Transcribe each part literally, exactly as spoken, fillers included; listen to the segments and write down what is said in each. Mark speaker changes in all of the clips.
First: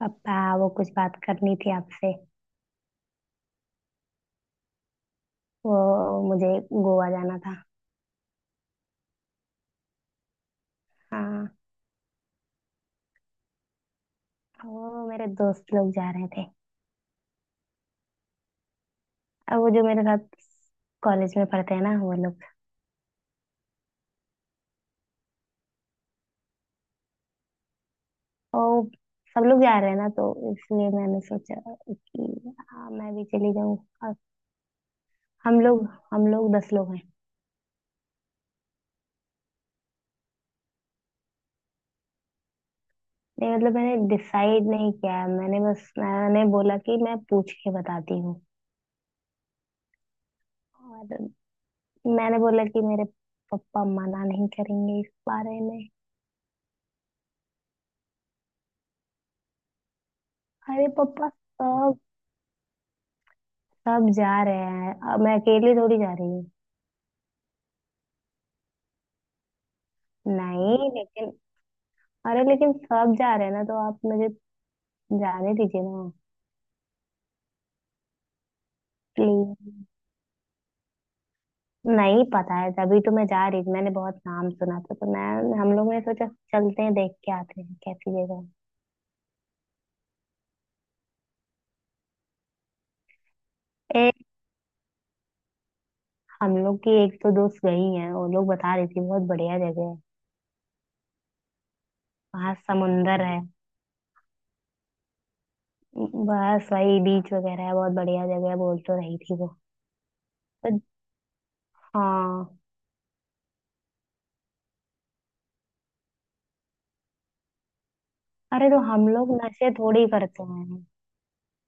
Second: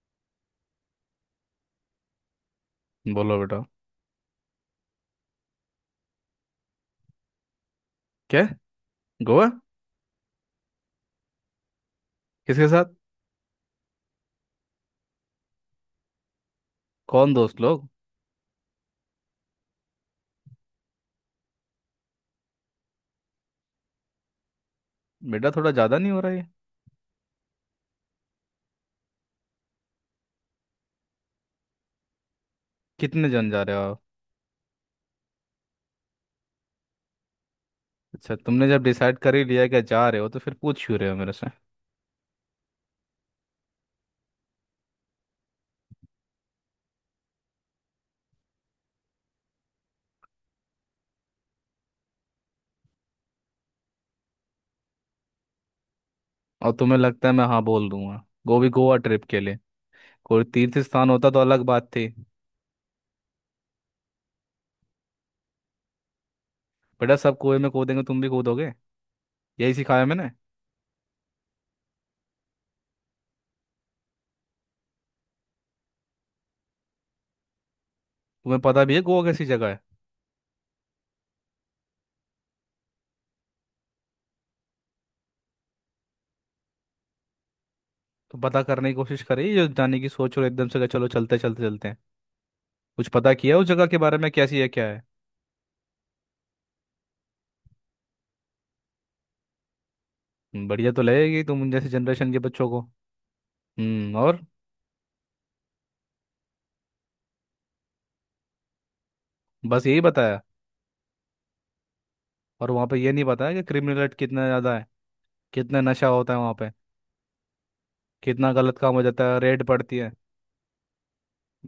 Speaker 1: पापा, वो कुछ बात करनी थी आपसे।
Speaker 2: बोलो बेटा।
Speaker 1: वो, मुझे गोवा जाना था।
Speaker 2: क्या? गोवा?
Speaker 1: हाँ।
Speaker 2: किसके साथ?
Speaker 1: वो, मेरे दोस्त लोग जा रहे थे।
Speaker 2: कौन दोस्त लोग?
Speaker 1: अब वो जो मेरे साथ कॉलेज में पढ़ते हैं ना, वो लोग।
Speaker 2: बेटा थोड़ा ज्यादा नहीं हो रहा है?
Speaker 1: वो, सब लोग जा रहे हैं ना तो इसलिए मैंने सोचा कि हाँ, मैं भी
Speaker 2: कितने जन
Speaker 1: चली
Speaker 2: जा रहे
Speaker 1: जाऊँ।
Speaker 2: हो आप?
Speaker 1: और हम लोग हम लोग दस लोग हैं।
Speaker 2: अच्छा, तुमने जब डिसाइड कर ही लिया कि जा रहे हो तो फिर पूछ क्यों रहे हो मेरे से?
Speaker 1: नहीं, मतलब मैंने डिसाइड नहीं किया है, मैंने बस मैंने बोला कि मैं पूछ के बताती हूँ। और मैंने बोला कि मेरे पापा मना नहीं करेंगे इस बारे में।
Speaker 2: और तुम्हें लगता है मैं हाँ बोल दूंगा वो भी गोवा ट्रिप के लिए? कोई तीर्थ
Speaker 1: अरे
Speaker 2: स्थान
Speaker 1: पापा,
Speaker 2: होता तो अलग बात
Speaker 1: सब
Speaker 2: थी।
Speaker 1: सब जा रहे हैं, अब मैं अकेली थोड़ी जा रही हूँ।
Speaker 2: बेटा, सब कुएं में कूदेंगे तुम भी कूदोगे? यही सिखाया मैंने?
Speaker 1: नहीं, लेकिन अरे लेकिन सब जा रहे हैं ना, तो आप मुझे जाने दीजिए ना।
Speaker 2: तुम्हें पता भी है गोवा कैसी जगह है?
Speaker 1: प्लीज। नहीं, पता है, तभी तो मैं जा रही थी। मैंने बहुत नाम सुना था तो मैं हम लोग ने सोचा, चलते हैं, देख के आते हैं कैसी
Speaker 2: तो
Speaker 1: जगह।
Speaker 2: पता करने की कोशिश करी जो जाने की सोच, और एकदम से कहा, चलो चलते चलते चलते हैं। कुछ पता किया उस जगह के
Speaker 1: है
Speaker 2: बारे
Speaker 1: एक
Speaker 2: में, कैसी है क्या है?
Speaker 1: हम लोग की एक तो दोस्त गई है, वो लोग बता रही थी बहुत बढ़िया जगह है।
Speaker 2: हम्म, बढ़िया तो लगेगी तुम जैसे जनरेशन के
Speaker 1: वहाँ
Speaker 2: बच्चों को।
Speaker 1: समुंदर है।
Speaker 2: हम्म और?
Speaker 1: बस वही बीच वगैरह है, बहुत बढ़िया जगह है, बोल तो रही थी वो।
Speaker 2: बस यही बताया?
Speaker 1: तो हाँ।
Speaker 2: और वहाँ पे ये नहीं बताया कि क्रिमिनल रेट कितना ज़्यादा है, कितना नशा होता है वहाँ पे, कितना
Speaker 1: अरे
Speaker 2: गलत
Speaker 1: तो
Speaker 2: काम हो
Speaker 1: हम
Speaker 2: जाता
Speaker 1: लोग
Speaker 2: है, रेड
Speaker 1: नशे
Speaker 2: पड़ती
Speaker 1: थोड़ी
Speaker 2: है।
Speaker 1: करते हैं।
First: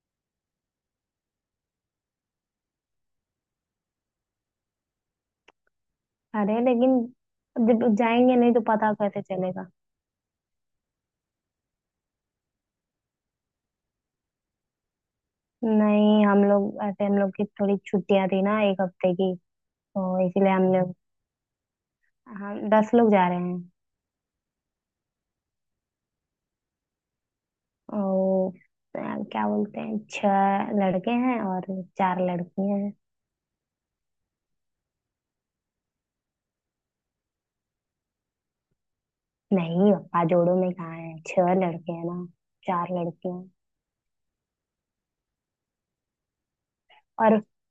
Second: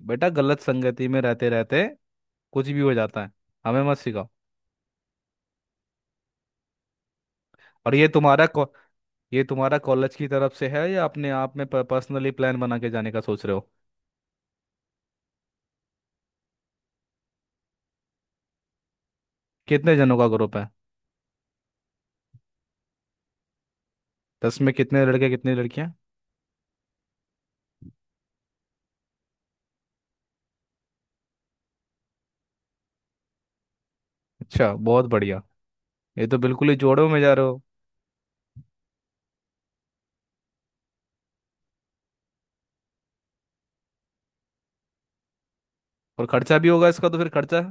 Speaker 2: बेटा, गलत संगति में रहते रहते कुछ भी हो जाता है। हमें मत सिखाओ।
Speaker 1: अरे लेकिन जब
Speaker 2: और ये
Speaker 1: जाएंगे
Speaker 2: तुम्हारा
Speaker 1: नहीं तो
Speaker 2: को,
Speaker 1: पता कैसे
Speaker 2: ये
Speaker 1: चलेगा?
Speaker 2: तुम्हारा कॉलेज की तरफ से है या अपने आप में पर्सनली प्लान बना के जाने का सोच रहे हो?
Speaker 1: नहीं, हम लोग ऐसे हम लोग की थोड़ी छुट्टियां थी ना, एक हफ्ते की।
Speaker 2: कितने जनों का
Speaker 1: तो इसलिए
Speaker 2: ग्रुप
Speaker 1: हम
Speaker 2: है?
Speaker 1: लोग हम दस लोग जा रहे हैं।
Speaker 2: दस में कितने लड़के, कितनी लड़कियां?
Speaker 1: और अ, क्या बोलते हैं, छह लड़के हैं और चार लड़कियां हैं।
Speaker 2: अच्छा, बहुत बढ़िया। ये तो बिल्कुल ही जोड़ों में जा रहे हो।
Speaker 1: नहीं पापा, जोड़ों में कहाँ है, छह लड़के हैं ना, चार लड़कियां हैं।
Speaker 2: और खर्चा भी होगा इसका, तो फिर
Speaker 1: और
Speaker 2: खर्चा?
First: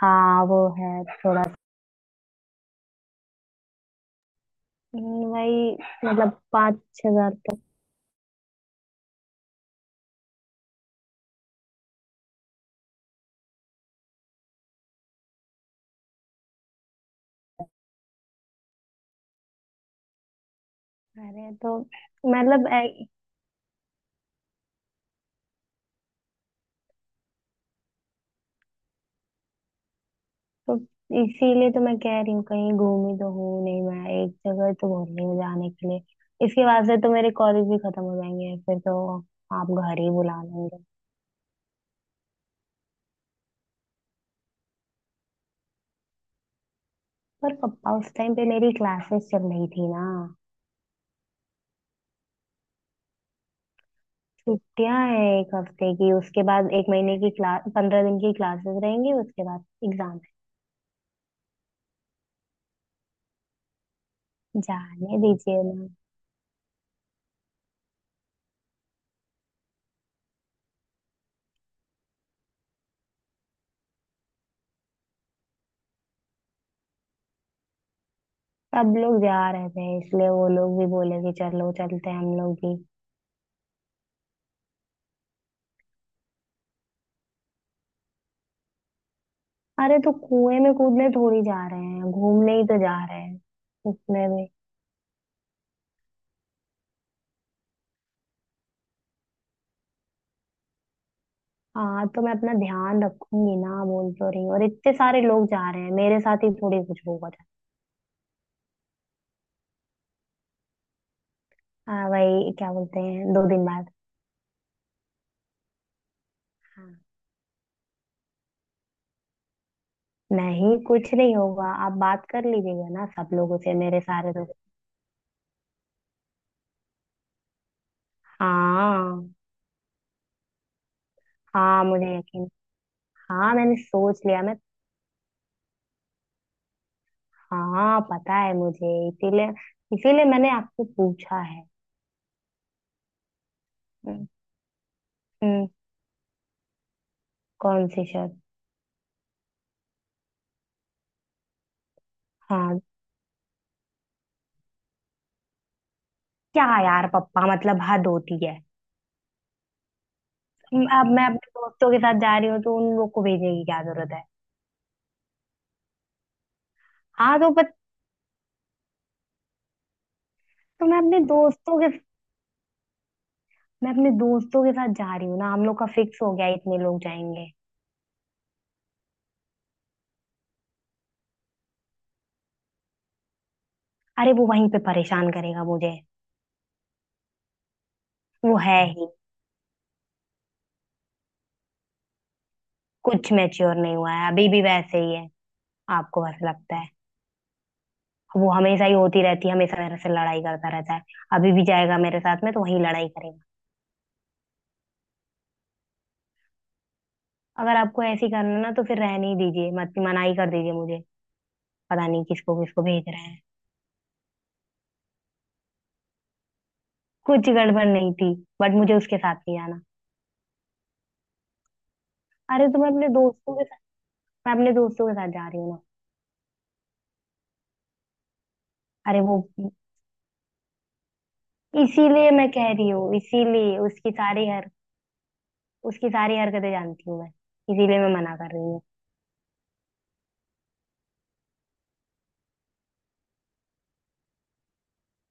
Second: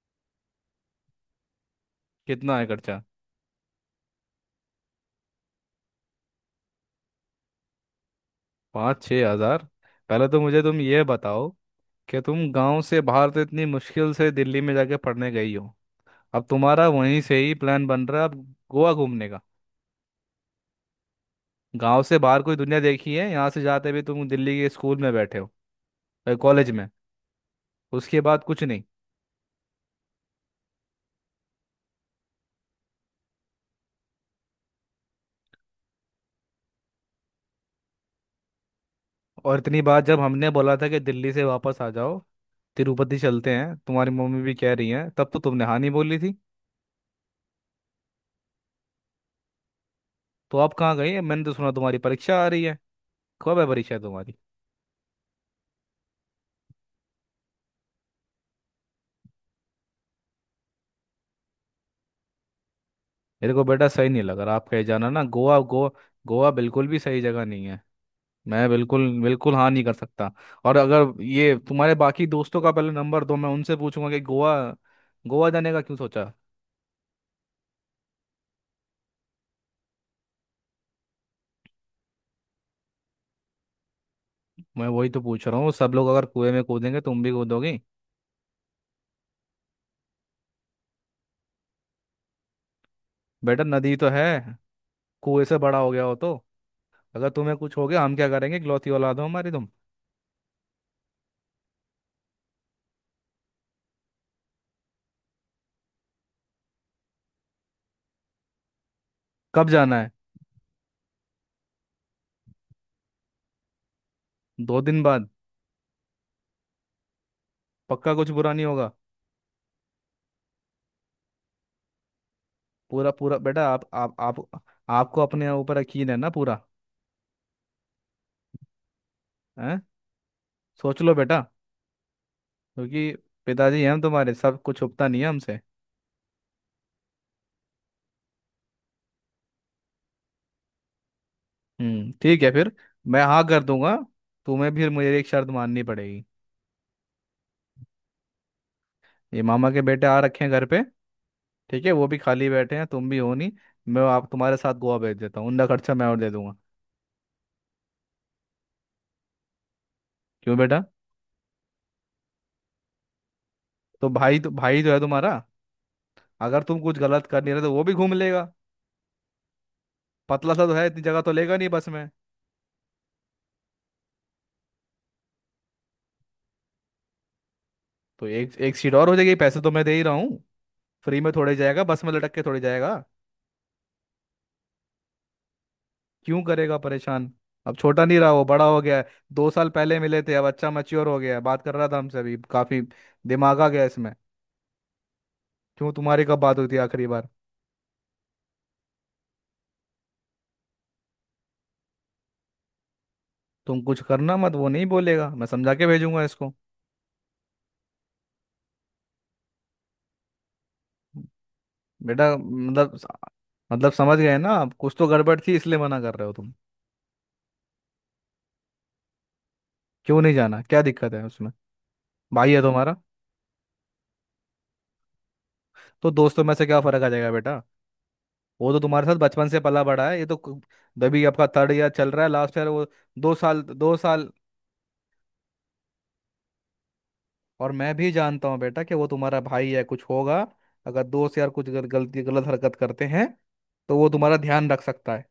Speaker 1: हाँ, वो है थोड़ा।
Speaker 2: कितना है खर्चा?
Speaker 1: हम्म, वही, मतलब पाँच छह हजार तक।
Speaker 2: पाँच छः हज़ार? पहले तो मुझे तुम ये बताओ, कि तुम गांव से बाहर तो इतनी मुश्किल से दिल्ली में जाके पढ़ने गई हो। अब तुम्हारा वहीं से ही प्लान बन रहा है अब गोवा घूमने का?
Speaker 1: अरे तो
Speaker 2: गांव से बाहर कोई
Speaker 1: मतलब,
Speaker 2: दुनिया देखी है? यहाँ से जाते हुए तुम दिल्ली के स्कूल में बैठे हो, कॉलेज में, उसके बाद कुछ नहीं।
Speaker 1: तो इसीलिए तो मैं कह रही हूँ, कहीं घूमी तो हूँ नहीं, मैं एक जगह तो बोल रही हूँ जाने के लिए। इसके बाद से तो मेरे कॉलेज भी खत्म हो जाएंगे, फिर तो
Speaker 2: और
Speaker 1: आप
Speaker 2: इतनी
Speaker 1: घर
Speaker 2: बात
Speaker 1: ही
Speaker 2: जब
Speaker 1: बुला
Speaker 2: हमने बोला
Speaker 1: लेंगे।
Speaker 2: था कि दिल्ली से वापस आ जाओ, तिरुपति चलते हैं, तुम्हारी मम्मी भी कह रही है, तब तो तुमने हाँ नहीं बोली थी।
Speaker 1: पर पापा, उस टाइम पे मेरी क्लासेस चल रही थी ना।
Speaker 2: तो आप कहाँ गई? मैंने तो सुना तुम्हारी परीक्षा आ रही है। कब है परीक्षा तुम्हारी?
Speaker 1: छुट्टियां हैं एक हफ्ते की, उसके बाद एक महीने की क्लास, पंद्रह दिन की क्लासेस रहेंगी, उसके बाद एग्जाम है।
Speaker 2: मेरे को बेटा सही नहीं लग रहा, आप कहे जाना
Speaker 1: जाने
Speaker 2: ना, गोवा
Speaker 1: दीजिए ना।
Speaker 2: गोवा। गोवा बिल्कुल भी सही जगह नहीं है। मैं बिल्कुल बिल्कुल हाँ नहीं कर सकता। और अगर ये तुम्हारे बाकी दोस्तों का पहले नंबर दो, मैं उनसे पूछूंगा कि गोवा गोवा जाने का क्यों सोचा।
Speaker 1: सब लोग जा रहे थे इसलिए वो लोग भी बोले कि चलो चलते हैं हम लोग भी।
Speaker 2: मैं वही तो पूछ रहा हूँ, सब लोग अगर कुएं में कूदेंगे तुम भी कूदोगी?
Speaker 1: अरे तो कुएं में कूदने थोड़ी जा रहे हैं, घूमने ही तो जा रहे हैं।
Speaker 2: बेटा, नदी तो है,
Speaker 1: उसमें भी।
Speaker 2: कुएं से बड़ा हो गया हो तो? अगर तुम्हें कुछ हो गया हम क्या करेंगे, इकलौती औलाद हो हमारी तुम।
Speaker 1: हाँ तो मैं अपना ध्यान रखूंगी ना, बोल तो रही हूँ, और इतने सारे लोग जा रहे हैं, मेरे साथ ही थोड़ी कुछ होगा था।
Speaker 2: कब जाना है?
Speaker 1: हाँ भाई, क्या बोलते हैं, दो दिन बाद।
Speaker 2: दो दिन बाद?
Speaker 1: हाँ।
Speaker 2: पक्का कुछ बुरा नहीं होगा?
Speaker 1: नहीं, कुछ नहीं होगा, आप बात कर लीजिएगा ना
Speaker 2: पूरा
Speaker 1: सब
Speaker 2: पूरा
Speaker 1: लोगों
Speaker 2: बेटा,
Speaker 1: से,
Speaker 2: आप
Speaker 1: मेरे
Speaker 2: आप
Speaker 1: सारे
Speaker 2: आप
Speaker 1: दोस्त।
Speaker 2: आपको अपने ऊपर यकीन है ना पूरा?
Speaker 1: हाँ।
Speaker 2: हैं? सोच लो बेटा।
Speaker 1: हाँ, मुझे यकीन।
Speaker 2: क्योंकि
Speaker 1: हाँ, मैंने
Speaker 2: पिताजी हैं हम
Speaker 1: सोच
Speaker 2: तुम्हारे,
Speaker 1: लिया मैं।
Speaker 2: सब कुछ छुपता नहीं है हमसे।
Speaker 1: हाँ, पता है मुझे, इसीलिए इसीलिए मैंने आपको पूछा है।
Speaker 2: हम्म, ठीक है फिर, मैं हाँ कर दूंगा।
Speaker 1: हम्म।
Speaker 2: तुम्हें भी मुझे एक शर्त
Speaker 1: हम्म,
Speaker 2: माननी पड़ेगी।
Speaker 1: कौन सी शर्त?
Speaker 2: ये मामा के बेटे आ रखे हैं घर पे, ठीक है, वो भी खाली बैठे
Speaker 1: हाँ।
Speaker 2: हैं, तुम भी हो नहीं। मैं आप तुम्हारे साथ गोवा भेज देता हूँ, उनका खर्चा मैं और दे दूंगा।
Speaker 1: क्या यार पप्पा, मतलब हद होती है।
Speaker 2: क्यों बेटा?
Speaker 1: म- अब मैं अपने दोस्तों के साथ जा रही हूँ तो उन लोग को भेजने की क्या
Speaker 2: तो
Speaker 1: जरूरत है?
Speaker 2: भाई तो भाई जो है तुम्हारा, अगर तुम कुछ गलत
Speaker 1: हाँ
Speaker 2: कर
Speaker 1: तो
Speaker 2: नहीं रहे
Speaker 1: बट,
Speaker 2: तो वो भी घूम लेगा। पतला सा तो है,
Speaker 1: तो मैं
Speaker 2: इतनी
Speaker 1: अपने
Speaker 2: जगह तो लेगा नहीं
Speaker 1: दोस्तों के
Speaker 2: बस में।
Speaker 1: मैं अपने दोस्तों के साथ जा रही हूँ ना, हम लोग का फिक्स हो गया है, इतने लोग जाएंगे।
Speaker 2: तो एक एक सीट और हो जाएगी, पैसे तो मैं दे ही रहा हूँ। फ्री में थोड़े जाएगा, बस में लटक के थोड़ी जाएगा।
Speaker 1: अरे वो वहीं पे परेशान करेगा मुझे।
Speaker 2: क्यों करेगा परेशान? अब छोटा नहीं रहा, वो
Speaker 1: वो
Speaker 2: बड़ा
Speaker 1: है
Speaker 2: हो गया है।
Speaker 1: ही।
Speaker 2: दो साल पहले मिले थे, अब अच्छा मैच्योर हो गया है, बात कर रहा था हमसे अभी काफी,
Speaker 1: कुछ
Speaker 2: दिमाग आ
Speaker 1: मैच्योर
Speaker 2: गया
Speaker 1: नहीं हुआ
Speaker 2: इसमें।
Speaker 1: है, अभी भी वैसे ही है।
Speaker 2: क्यों,
Speaker 1: आपको
Speaker 2: तुम्हारी
Speaker 1: बस
Speaker 2: कब बात हुई
Speaker 1: लगता
Speaker 2: थी
Speaker 1: है,
Speaker 2: आखिरी बार?
Speaker 1: वो हमेशा ही होती रहती है, हमेशा मेरे से लड़ाई करता रहता है। अभी भी जाएगा मेरे साथ में तो वहीं लड़ाई करेगा।
Speaker 2: तुम कुछ करना मत, वो नहीं बोलेगा, मैं समझा के भेजूंगा इसको।
Speaker 1: अगर आपको ऐसे ही करना ना तो फिर रहने ही दीजिए, मत, मना ही कर दीजिए मुझे। पता नहीं
Speaker 2: बेटा,
Speaker 1: किसको किसको
Speaker 2: मतलब
Speaker 1: भेज रहे हैं।
Speaker 2: मतलब समझ गए ना आप, कुछ तो गड़बड़ थी इसलिए मना कर रहे हो तुम।
Speaker 1: कुछ गड़बड़ नहीं थी। बट मुझे उसके साथ नहीं जाना।
Speaker 2: क्यों नहीं जाना, क्या दिक्कत है उसमें? भाई है
Speaker 1: अरे तो मैं
Speaker 2: तुम्हारा।
Speaker 1: अपने दोस्तों के साथ मैं अपने दोस्तों के साथ जा रही हूँ ना।
Speaker 2: तो दोस्तों में से क्या फर्क आ जाएगा बेटा, वो तो तुम्हारे साथ
Speaker 1: अरे वो,
Speaker 2: बचपन से पला बड़ा है। ये तो कु- अभी आपका थर्ड ईयर चल रहा है,
Speaker 1: इसीलिए मैं
Speaker 2: लास्ट ईयर
Speaker 1: कह
Speaker 2: वो,
Speaker 1: रही हूँ,
Speaker 2: दो साल
Speaker 1: इसीलिए
Speaker 2: दो
Speaker 1: उसकी
Speaker 2: साल।
Speaker 1: सारी हर उसकी सारी हरकतें जानती हूँ मैं।
Speaker 2: और मैं
Speaker 1: इसीलिए
Speaker 2: भी
Speaker 1: मैं मना
Speaker 2: जानता
Speaker 1: कर
Speaker 2: हूँ
Speaker 1: रही हूँ।
Speaker 2: बेटा कि वो तुम्हारा भाई है, कुछ होगा अगर दोस्त यार कुछ गल- गलती, गलत हरकत करते हैं, तो वो तुम्हारा ध्यान रख सकता है।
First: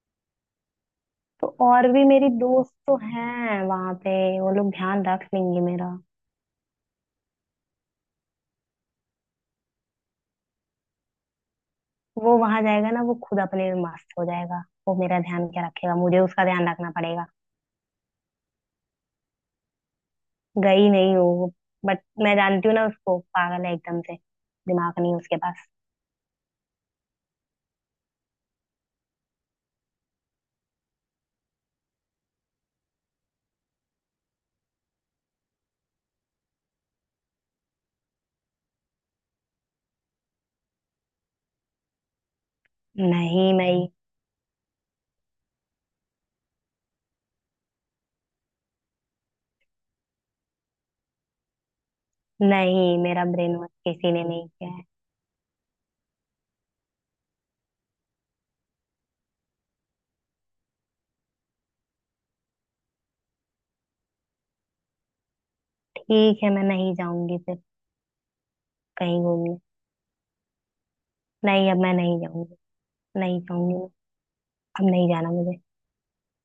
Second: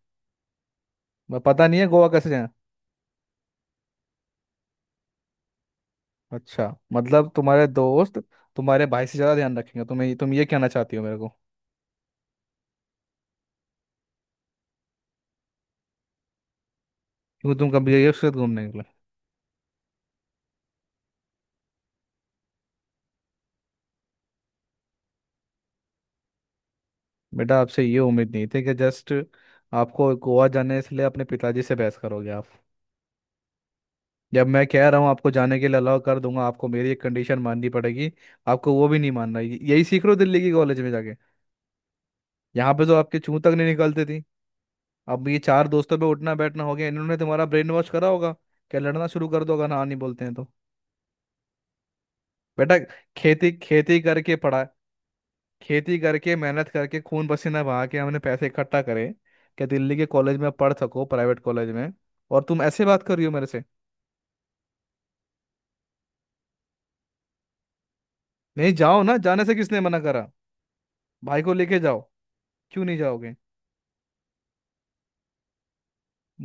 Speaker 2: मैं
Speaker 1: तो
Speaker 2: पता नहीं है
Speaker 1: और भी
Speaker 2: गोवा
Speaker 1: मेरी
Speaker 2: कैसे जाए।
Speaker 1: दोस्त तो हैं वहां पे, वो लोग ध्यान रख लेंगे मेरा।
Speaker 2: अच्छा, मतलब तुम्हारे दोस्त तुम्हारे भाई से ज़्यादा ध्यान रखेंगे तुम्हें, तुम ये कहना चाहती हो मेरे को?
Speaker 1: वो वहां जाएगा ना, वो खुद अपने में मस्त हो जाएगा, वो मेरा ध्यान क्या रखेगा, मुझे उसका ध्यान रखना पड़ेगा।
Speaker 2: क्योंकि तुम कभी गई हो उसके साथ घूमने निकले?
Speaker 1: गई नहीं हो। बट मैं जानती हूँ ना उसको, पागल है एकदम से। दिमाग नहीं उसके पास।
Speaker 2: बेटा, आपसे ये उम्मीद नहीं थी कि जस्ट आपको गोवा जाने इसलिए अपने पिताजी से बहस करोगे आप। जब मैं कह रहा हूँ आपको जाने के लिए अलाउ कर दूंगा, आपको मेरी एक कंडीशन माननी पड़ेगी, आपको वो भी नहीं मानना? यही सीख रहे हो दिल्ली की कॉलेज में जाके? यहाँ पे तो आपके चूं तक
Speaker 1: नहीं,
Speaker 2: नहीं
Speaker 1: मैं।
Speaker 2: निकलती थी, अब ये चार दोस्तों पे उठना बैठना हो गया, इन्होंने तुम्हारा ब्रेन वॉश करा होगा क्या, लड़ना शुरू कर दो अगर ना नहीं बोलते हैं तो? बेटा,
Speaker 1: नहीं, मेरा
Speaker 2: खेती
Speaker 1: ब्रेन वॉश
Speaker 2: खेती
Speaker 1: किसी ने
Speaker 2: करके
Speaker 1: नहीं
Speaker 2: पढ़ा,
Speaker 1: किया है।
Speaker 2: खेती करके मेहनत करके खून पसीना बहा के हमने पैसे इकट्ठा करे क्या दिल्ली के कॉलेज में पढ़ सको, प्राइवेट कॉलेज में, और तुम ऐसे बात कर रही हो मेरे से।
Speaker 1: ठीक है, मैं नहीं जाऊंगी फिर।
Speaker 2: नहीं, जाओ, ना
Speaker 1: कहीं
Speaker 2: जाने से
Speaker 1: घूमने।
Speaker 2: किसने मना करा? भाई को
Speaker 1: नहीं, अब
Speaker 2: लेके
Speaker 1: मैं
Speaker 2: जाओ।
Speaker 1: नहीं जाऊंगी।
Speaker 2: क्यों नहीं जाओगे?
Speaker 1: नहीं जाऊंगी मैं। अब नहीं जाना मुझे।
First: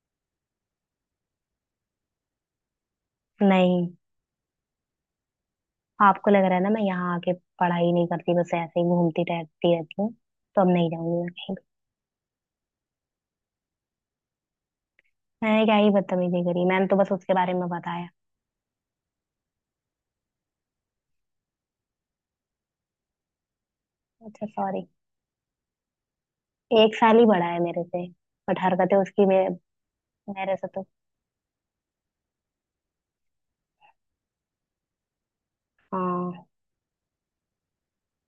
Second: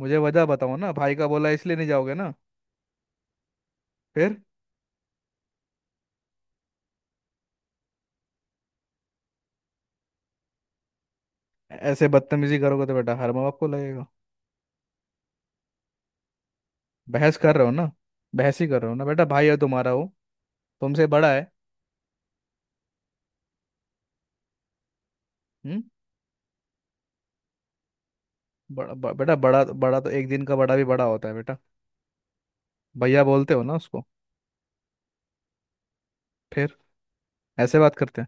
Speaker 2: मुझे वजह बताओ ना, भाई का बोला इसलिए नहीं जाओगे ना?
Speaker 1: नहीं।
Speaker 2: फिर?
Speaker 1: आपको लग रहा है ना, मैं यहाँ आके पढ़ाई नहीं करती, बस ऐसे ही घूमती टहलती रहती हूँ। तो अब नहीं जाऊंगी मैं कहीं भी।
Speaker 2: ऐसे बदतमीजी करोगे तो बेटा हर माँ बाप को लगेगा।
Speaker 1: मैंने क्या ही बदतमीजी करी, मैंने तो बस उसके
Speaker 2: बहस
Speaker 1: बारे
Speaker 2: कर रहे
Speaker 1: में
Speaker 2: हो ना,
Speaker 1: बताया।
Speaker 2: बहस ही कर रहे हो ना बेटा, भाई है तुम्हारा वो, तुमसे बड़ा है।
Speaker 1: अच्छा, सॉरी।
Speaker 2: हम्म।
Speaker 1: एक साल ही बड़ा है मेरे से। बट
Speaker 2: बड़ा
Speaker 1: हरकतें
Speaker 2: ब-
Speaker 1: उसकी
Speaker 2: बेटा,
Speaker 1: मेरे।
Speaker 2: बड़ा बड़ा तो एक दिन
Speaker 1: मेरे
Speaker 2: का
Speaker 1: से
Speaker 2: बड़ा भी
Speaker 1: तो।
Speaker 2: बड़ा होता है बेटा। भैया बोलते हो ना उसको?
Speaker 1: हाँ।
Speaker 2: फिर? ऐसे बात करते हैं?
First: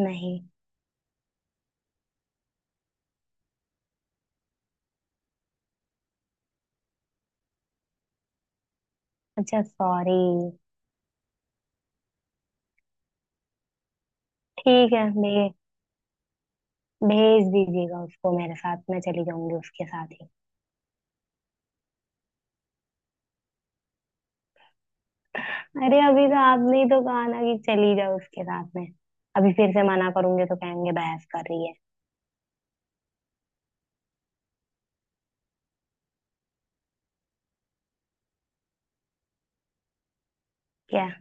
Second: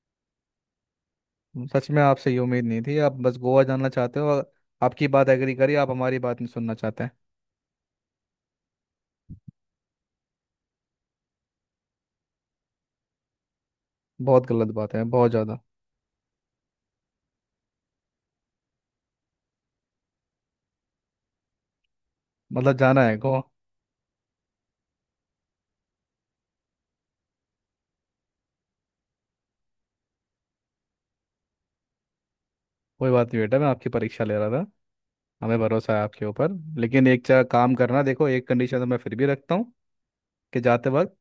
Speaker 1: नहीं।
Speaker 2: हम्म, सच में आपसे ये उम्मीद नहीं थी, आप बस गोवा जाना चाहते हो और आपकी बात एग्री करी, आप हमारी बात नहीं सुनना चाहते हैं।
Speaker 1: अच्छा, सॉरी।
Speaker 2: बहुत गलत
Speaker 1: ठीक
Speaker 2: बात है,
Speaker 1: है,
Speaker 2: बहुत
Speaker 1: मैं,
Speaker 2: ज़्यादा।
Speaker 1: भेज दीजिएगा उसको मेरे साथ, मैं चली जाऊंगी उसके साथ ही।
Speaker 2: मतलब जाना है गोवा?
Speaker 1: अरे अभी तो आपने ही तो कहा ना कि चली जाओ उसके साथ में। अभी फिर से मना करूंगी तो कहेंगे बहस कर रही है।
Speaker 2: कोई बात नहीं बेटा, मैं आपकी परीक्षा ले रहा था। हमें भरोसा है आपके ऊपर। लेकिन एक चा काम करना, देखो, एक कंडीशन तो मैं फिर भी रखता हूँ, कि जाते
Speaker 1: क्या?
Speaker 2: वक्त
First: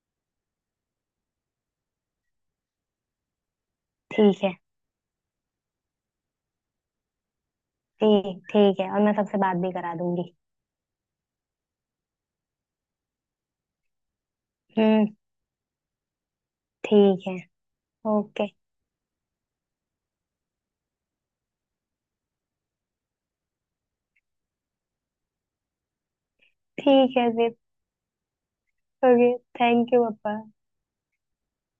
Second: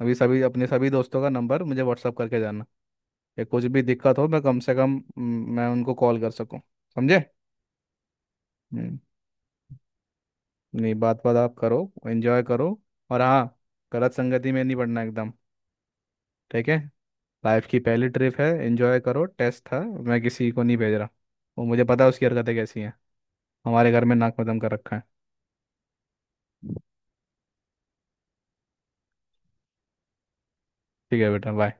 Speaker 2: अभी सभी अपने सभी दोस्तों का नंबर मुझे व्हाट्सअप करके जाना, या कुछ भी दिक्कत हो मैं
Speaker 1: ठीक है,
Speaker 2: कम से कम हम्म, मैं उनको कॉल कर सकूं। समझे?
Speaker 1: ठीक ठीक है,
Speaker 2: हम्म,
Speaker 1: और मैं सबसे बात भी करा दूंगी।
Speaker 2: नहीं, बात बात आप करो, एंजॉय करो। और हाँ, गलत संगति में नहीं पड़ना
Speaker 1: हम्म।
Speaker 2: एकदम। ठीक है।
Speaker 1: ठीक है।
Speaker 2: लाइफ की पहली ट्रिप है,
Speaker 1: ओके।
Speaker 2: एंजॉय करो, टेस्ट था, मैं किसी को नहीं भेज रहा। वो मुझे पता है उसकी हरकतें कैसी हैं, हमारे घर में नाक मदम कर रखा है।
Speaker 1: ठीक है फिर, ओके, थैंक यू पापा।
Speaker 2: ठीक है बेटा, बाय।